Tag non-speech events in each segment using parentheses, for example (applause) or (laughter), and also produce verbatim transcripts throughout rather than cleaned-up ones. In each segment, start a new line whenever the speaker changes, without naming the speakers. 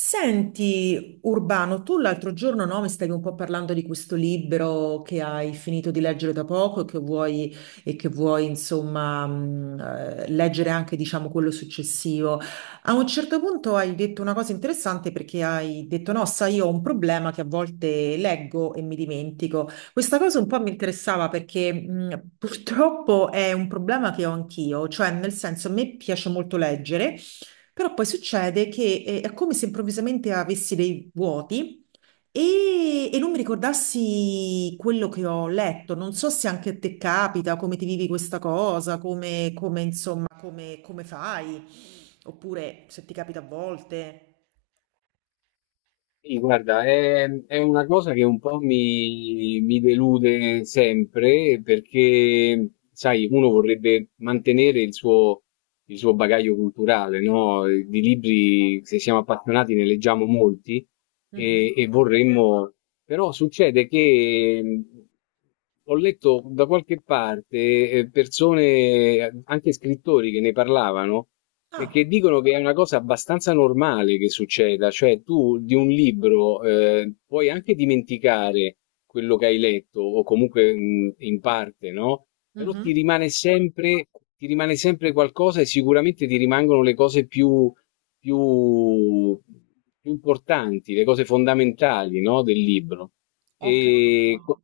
Senti, Urbano, tu l'altro giorno no, mi stavi un po' parlando di questo libro che hai finito di leggere da poco e che vuoi, e che vuoi insomma, mh, eh, leggere anche, diciamo, quello successivo. A un certo punto hai detto una cosa interessante perché hai detto, no, sai, io ho un problema che a volte leggo e mi dimentico. Questa cosa un po' mi interessava perché mh, purtroppo è un problema che ho anch'io, cioè nel senso a me piace molto leggere. Però poi succede che eh, è come se improvvisamente avessi dei vuoti e, e non mi ricordassi quello che ho letto. Non so se anche a te capita, come ti vivi questa cosa, come, come, insomma, come, come fai, oppure se ti capita a volte.
Sì, guarda, è, è una cosa che un po' mi, mi delude sempre perché, sai, uno vorrebbe mantenere il suo, il suo bagaglio culturale, no? Di libri, se siamo appassionati, ne leggiamo molti e,
Mhm.
e vorremmo, però succede che mh, ho letto da qualche parte eh, persone, anche scrittori che ne parlavano e
Ah,
che dicono che è una cosa abbastanza normale che succeda, cioè tu di un libro eh, puoi anche dimenticare quello che hai letto, o comunque mh, in parte, no? Però
mhm.
ti rimane sempre, ti rimane sempre qualcosa e sicuramente ti rimangono le cose più, più, più importanti, le cose fondamentali, no? Del libro.
Ho
E co-
capito.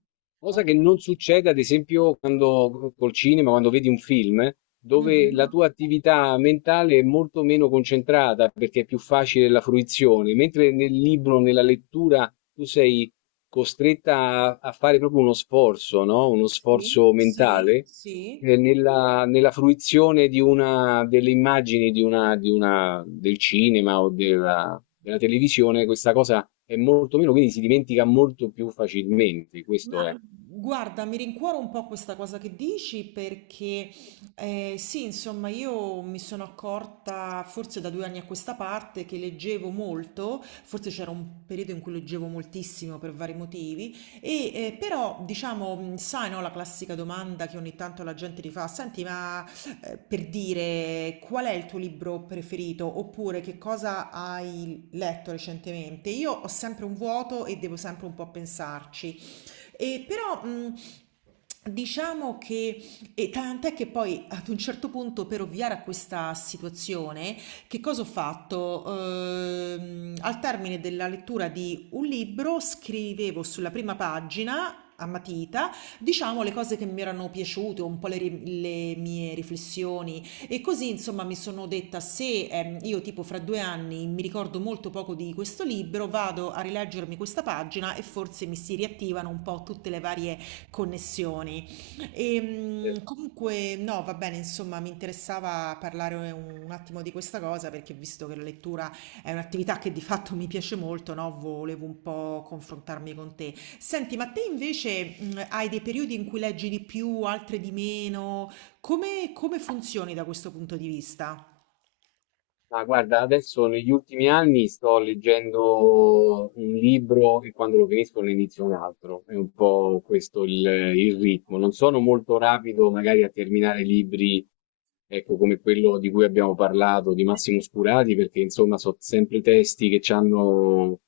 Ho
cosa che non
capito.
succede, ad esempio, quando col cinema, quando vedi un film, dove la
Mhm.
tua attività mentale è molto meno concentrata perché è più facile la fruizione, mentre nel libro, nella lettura, tu sei costretta a, a fare proprio uno sforzo, no? Uno
Sì,
sforzo
sì,
mentale.
sì.
Ehm, nella nella fruizione di una delle immagini di una di una del cinema o della della televisione, questa cosa è molto meno, quindi si dimentica molto più facilmente, questo è.
Ma guarda, mi rincuoro un po' questa cosa che dici perché eh, sì, insomma, io mi sono accorta forse da due anni a questa parte che leggevo molto, forse c'era un periodo in cui leggevo moltissimo per vari motivi, e eh, però diciamo, mh, sai, no, la classica domanda che ogni tanto la gente ti fa, senti, ma eh, per dire qual è il tuo libro preferito oppure che cosa hai letto recentemente? Io ho sempre un vuoto e devo sempre un po' pensarci. E però, mh, Diciamo che, e tant'è che poi ad un certo punto per ovviare a questa situazione, che cosa ho fatto? Ehm, al termine della lettura di un libro scrivevo sulla prima pagina a matita, diciamo le cose che mi erano piaciute, un po' le, ri- le mie riflessioni e così, insomma, mi sono detta: se ehm, io, tipo, fra due anni mi ricordo molto poco di questo libro, vado a rileggermi questa pagina e forse mi si riattivano un po' tutte le varie connessioni. E,
eh,
mh, comunque, no, va bene, insomma, mi interessava parlare un, un attimo di questa cosa perché, visto che la lettura è un'attività che di fatto mi piace molto, no, volevo un po' confrontarmi con te. Senti, ma te invece mh, hai dei periodi in cui leggi di più, altri di meno? Come come funzioni da questo punto di vista?
Ma guarda, adesso negli ultimi anni sto leggendo un libro e quando lo finisco ne inizio un altro. È un po' questo il, il ritmo. Non sono molto rapido magari a terminare libri, ecco, come quello di cui abbiamo parlato, di Massimo Scurati, perché insomma sono sempre testi che hanno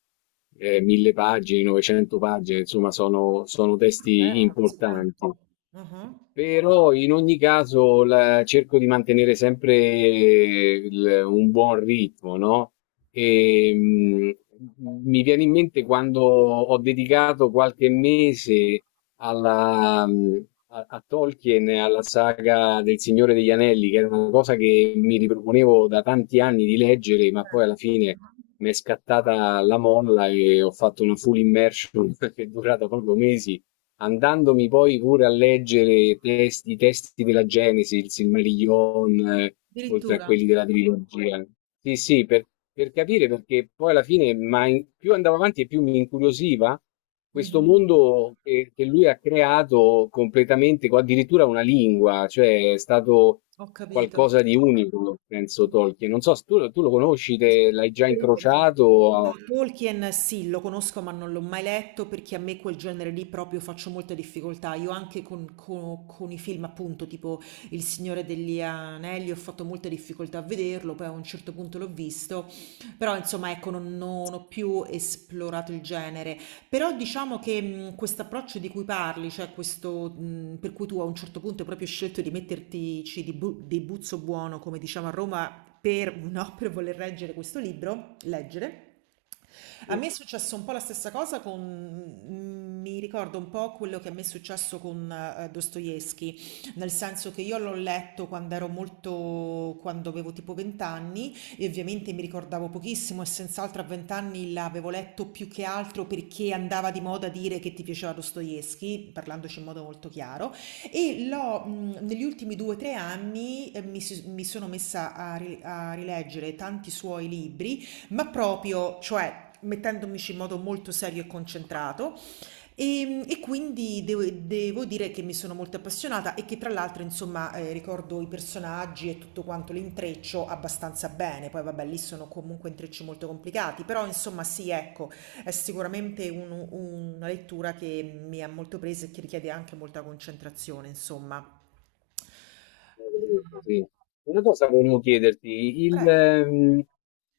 mille pagine, novecento pagine, insomma sono sono testi
Certo, così
importanti.
tanto. Ah-ah.
Però in ogni caso la- cerco di mantenere sempre il- un buon ritmo, no? E, mh, mi viene in mente quando ho dedicato qualche mese alla, mh, a, a Tolkien, e alla saga del Signore degli Anelli, che era una cosa che mi riproponevo da tanti anni di leggere, ma poi
Certo.
alla fine mi è scattata la molla e ho fatto una full immersion (laughs) che è durata proprio mesi andandomi poi pure a leggere testi- i testi della Genesi, il Silmarillion, eh, oltre a
Addirittura?
quelli della trilogia. Sì, sì, per, per capire perché poi alla fine, ma in- più andavo avanti e più mi incuriosiva questo
Mh-mh.
mondo che, che lui ha creato completamente, con addirittura una lingua, cioè è stato
Ho capito.
qualcosa di unico, penso Tolkien. Non so se tu, tu lo conosci, te l'hai già incrociato.
Tolkien sì, lo conosco ma non l'ho mai letto perché a me quel genere lì proprio faccio molta difficoltà. Io anche con, co- con i film appunto tipo Il Signore degli Anelli ho fatto molta difficoltà a vederlo, poi a un certo punto l'ho visto, però insomma ecco non, non ho più esplorato il genere. Però diciamo che mh, questo approccio di cui parli, cioè questo mh, per cui tu a un certo punto hai proprio scelto di mettertici di, bu- di buzzo buono, come diciamo a Roma, per, no, (laughs) per voler reggere questo libro, leggere. A me è successo un po' la stessa cosa con, mm, mi ricordo un po' quello che a me è successo con eh, Dostoevsky, nel senso che io l'ho letto quando ero molto, quando avevo tipo venti anni e ovviamente mi ricordavo pochissimo e senz'altro a venti anni l'avevo letto più che altro perché andava di moda dire che ti piaceva Dostoevsky, parlandoci in modo molto chiaro. E l'ho, mhmm, negli ultimi due, tre anni, ehm, mi s mi sono messa a ri a rileggere tanti suoi libri, ma proprio cioè mettendomici in modo molto serio e concentrato. Ehm, e quindi devo devo dire che mi sono molto appassionata e che tra l'altro insomma, ehm, ricordo i personaggi e tutto quanto l'intreccio abbastanza bene. Poi vabbè lì sono comunque intrecci molto complicati, però insomma sì, ecco, è sicuramente un una lettura che mi ha molto presa e che richiede anche molta concentrazione insomma.
Sì. Una cosa volevo chiederti, il,
Prego.
ehm,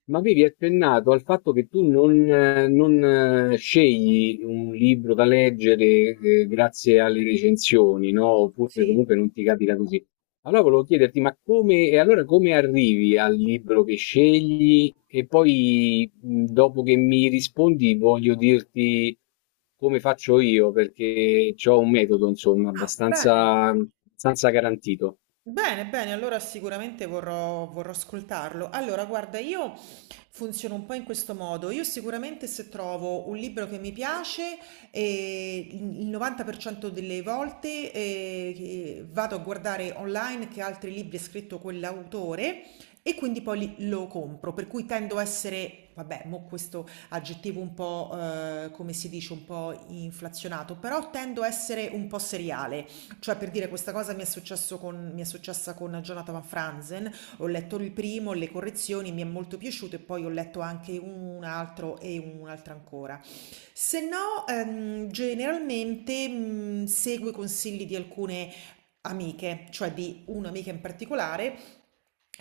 ma avevi accennato al fatto che tu non, eh, non, eh, scegli un libro da leggere, eh, grazie alle recensioni, no? Oppure
Sì.
comunque non ti capita così. Allora volevo chiederti, ma come, e allora come arrivi al libro che scegli? E poi, mh, dopo che mi rispondi, voglio dirti come faccio io, perché ho un metodo, insomma,
Ah, bene.
abbastanza, abbastanza garantito.
Bene, bene, allora sicuramente vorrò, vorrò ascoltarlo. Allora, guarda, io funziono un po' in questo modo. Io sicuramente se trovo un libro che mi piace, eh, il novanta per cento delle volte eh, che vado a guardare online che altri libri ha scritto quell'autore e quindi poi li- lo compro. Per cui tendo a essere, vabbè, mo questo aggettivo un po', eh, come si dice, un po' inflazionato, però tendo a essere un po' seriale. Cioè, per dire, questa cosa mi è successo con, mi è successa con Jonathan Van Franzen, ho letto il primo, le correzioni, mi è molto piaciuto e poi ho letto anche un altro e un'altra ancora. Se no, ehm, generalmente mh, seguo i consigli di alcune amiche, cioè di un'amica in particolare,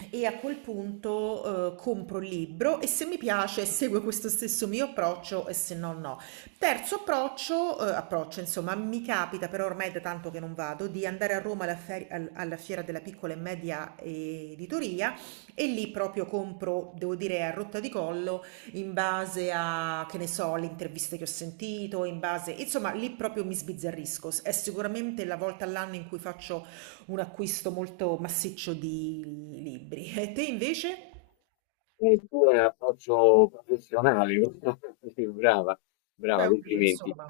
e a quel punto eh, compro il libro e se mi piace seguo questo stesso mio approccio e se no no. Terzo approccio, uhm, approccio insomma, mi capita però ormai è da tanto che non vado, di andare a Roma alla feri al alla fiera della piccola e media editoria e lì proprio compro, devo dire a rotta di collo, in base a, che ne so, le interviste che ho sentito, in base insomma lì proprio mi sbizzarrisco. S è sicuramente la volta all'anno in cui faccio un acquisto molto massiccio di libri. E te invece?
E il tuo è approccio professionale, (laughs) sì, brava,
Beh,
brava,
oddio
complimenti.
insomma.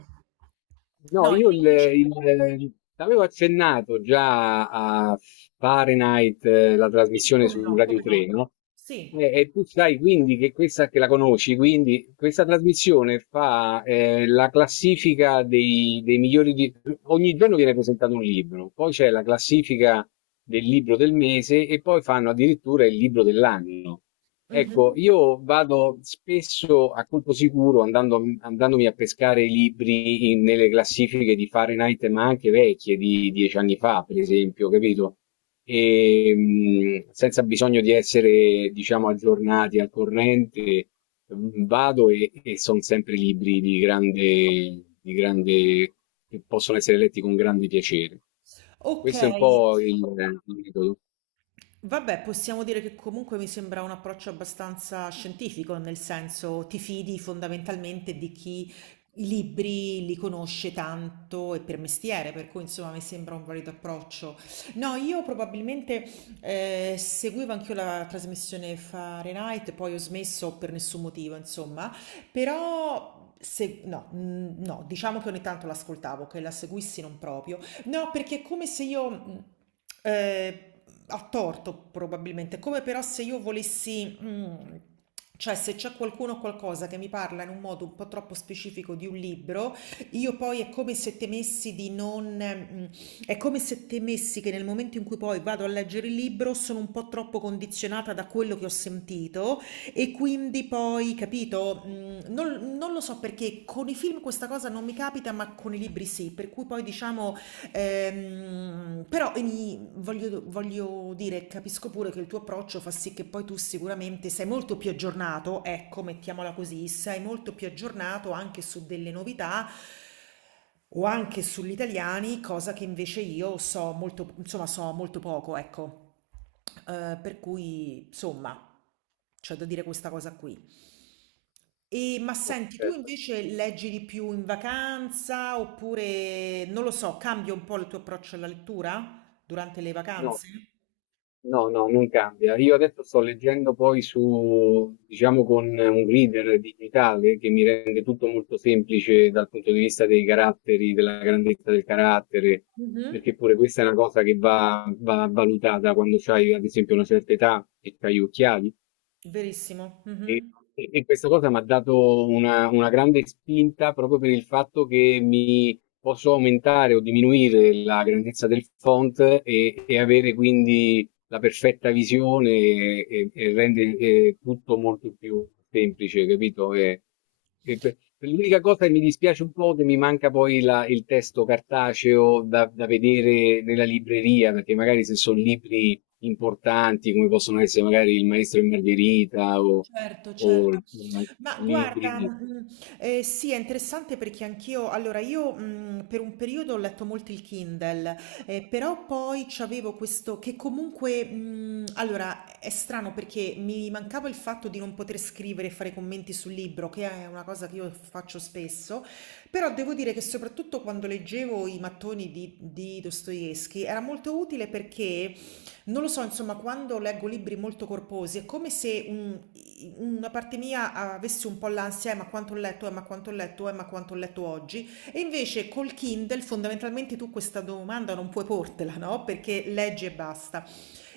No,
No,
e
io
te
il,
invece?
il- avevo accennato già a Fahrenheit, eh, la
Sì,
trasmissione
come
su
no,
Radio
come no.
tre, no? E,
Sì.
e tu sai quindi che questa, che la conosci, quindi questa trasmissione fa eh, la classifica dei, dei migliori, di- ogni giorno viene presentato un libro, poi c'è la classifica del libro del mese e poi fanno addirittura il libro dell'anno.
Mh-mh.
Ecco, io vado spesso a colpo sicuro andando, andandomi a pescare i libri in- nelle classifiche di Fahrenheit, ma anche vecchie di dieci anni fa, per esempio, capito? E, mh, senza bisogno di essere, diciamo, aggiornati al corrente, mh, vado e, e sono sempre libri di grande, di grande, che possono essere letti con grande piacere. Questo è un
Okay.
po' il il metodo.
Vabbè, possiamo dire che comunque mi sembra un approccio abbastanza scientifico, nel senso ti fidi fondamentalmente di chi i libri li conosce tanto e per mestiere, per cui insomma mi sembra un valido approccio. No, io probabilmente eh, seguivo anch'io la trasmissione Fahrenheit, poi ho smesso per nessun motivo, insomma, però se, no, mm, no, diciamo che ogni tanto l'ascoltavo, che la seguissi non proprio. No, perché è come se io, mh, eh, a torto probabilmente, come però se io volessi, mh, cioè se c'è qualcuno o qualcosa che mi parla in un modo un po' troppo specifico di un libro, io poi è come se temessi di non, mh, è come se temessi che nel momento in cui poi vado a leggere il libro sono un po' troppo condizionata da quello che ho sentito e quindi poi, capito, mh, non, non, lo so perché con i film questa cosa non mi capita, ma con i libri sì, per cui poi diciamo... Ehm, però ini- voglio, voglio dire, capisco pure che il tuo approccio fa sì che poi tu sicuramente sei molto più aggiornato, ecco, mettiamola così, sei molto più aggiornato anche su delle novità o anche sugli italiani, cosa che invece io so molto, insomma, so molto poco, ecco. Eh, per cui, insomma, c'è da dire questa cosa qui. E, ma senti, tu invece leggi di più in vacanza oppure, non lo so, cambia un po' il tuo approccio alla lettura durante le
No,
vacanze?
no, no, non cambia. Io adesso sto leggendo poi su, diciamo, con un reader digitale che mi rende tutto molto semplice dal punto di vista dei caratteri, della grandezza del carattere,
Mhm.
perché pure questa è una cosa che va, va valutata quando c'hai, ad esempio, una certa età e c'hai gli occhiali.
Verissimo.
E,
Mhm.
e- e questa cosa mi ha dato una, una grande spinta proprio per il fatto che mi posso aumentare o diminuire la grandezza del font e, e avere quindi la perfetta visione e, e- e rende eh, tutto molto più semplice, capito? E- e per- per l'unica cosa che mi dispiace un po' che mi manca poi la- il testo cartaceo da, da vedere nella libreria, perché magari se sono libri importanti come possono essere magari Il Maestro e Margherita o,
Certo,
o
certo.
mm,
Ma guarda,
libri.
mhmm, ehm, sì, è interessante perché anch'io allora io, mhmm, per un periodo ho letto molto il Kindle, ehm, però poi c'avevo questo che comunque, mhmm, allora è strano perché mi mancava il fatto di non poter scrivere e fare commenti sul libro, che è una cosa che io faccio spesso, però devo dire che soprattutto quando leggevo i mattoni di di Dostoevskij era molto utile perché non lo so, insomma, quando leggo libri molto corposi è come se un- i- una parte mia avesse un po' l'ansia, eh, ma quanto ho letto, eh, ma quanto ho letto, eh, ma quanto ho letto oggi. E invece col Kindle fondamentalmente tu questa domanda non puoi portela, no? Perché leggi e basta.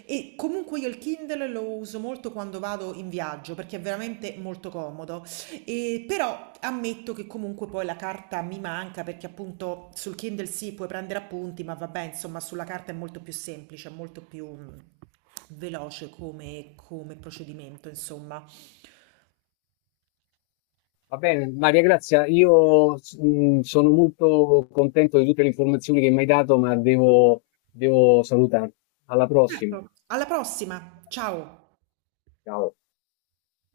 E comunque io il Kindle lo uso molto quando vado in viaggio perché è veramente molto comodo. E però ammetto che comunque poi la carta mi manca perché appunto sul Kindle sì, puoi prendere appunti, ma vabbè, insomma, sulla carta è molto più semplice, è molto più mm, veloce come, come procedimento, insomma.
Va bene, Maria Grazia, io mm, sono molto contento di tutte le informazioni che mi hai dato, ma devo devo salutarti. Alla prossima.
Certo. Alla prossima, ciao!
Ciao.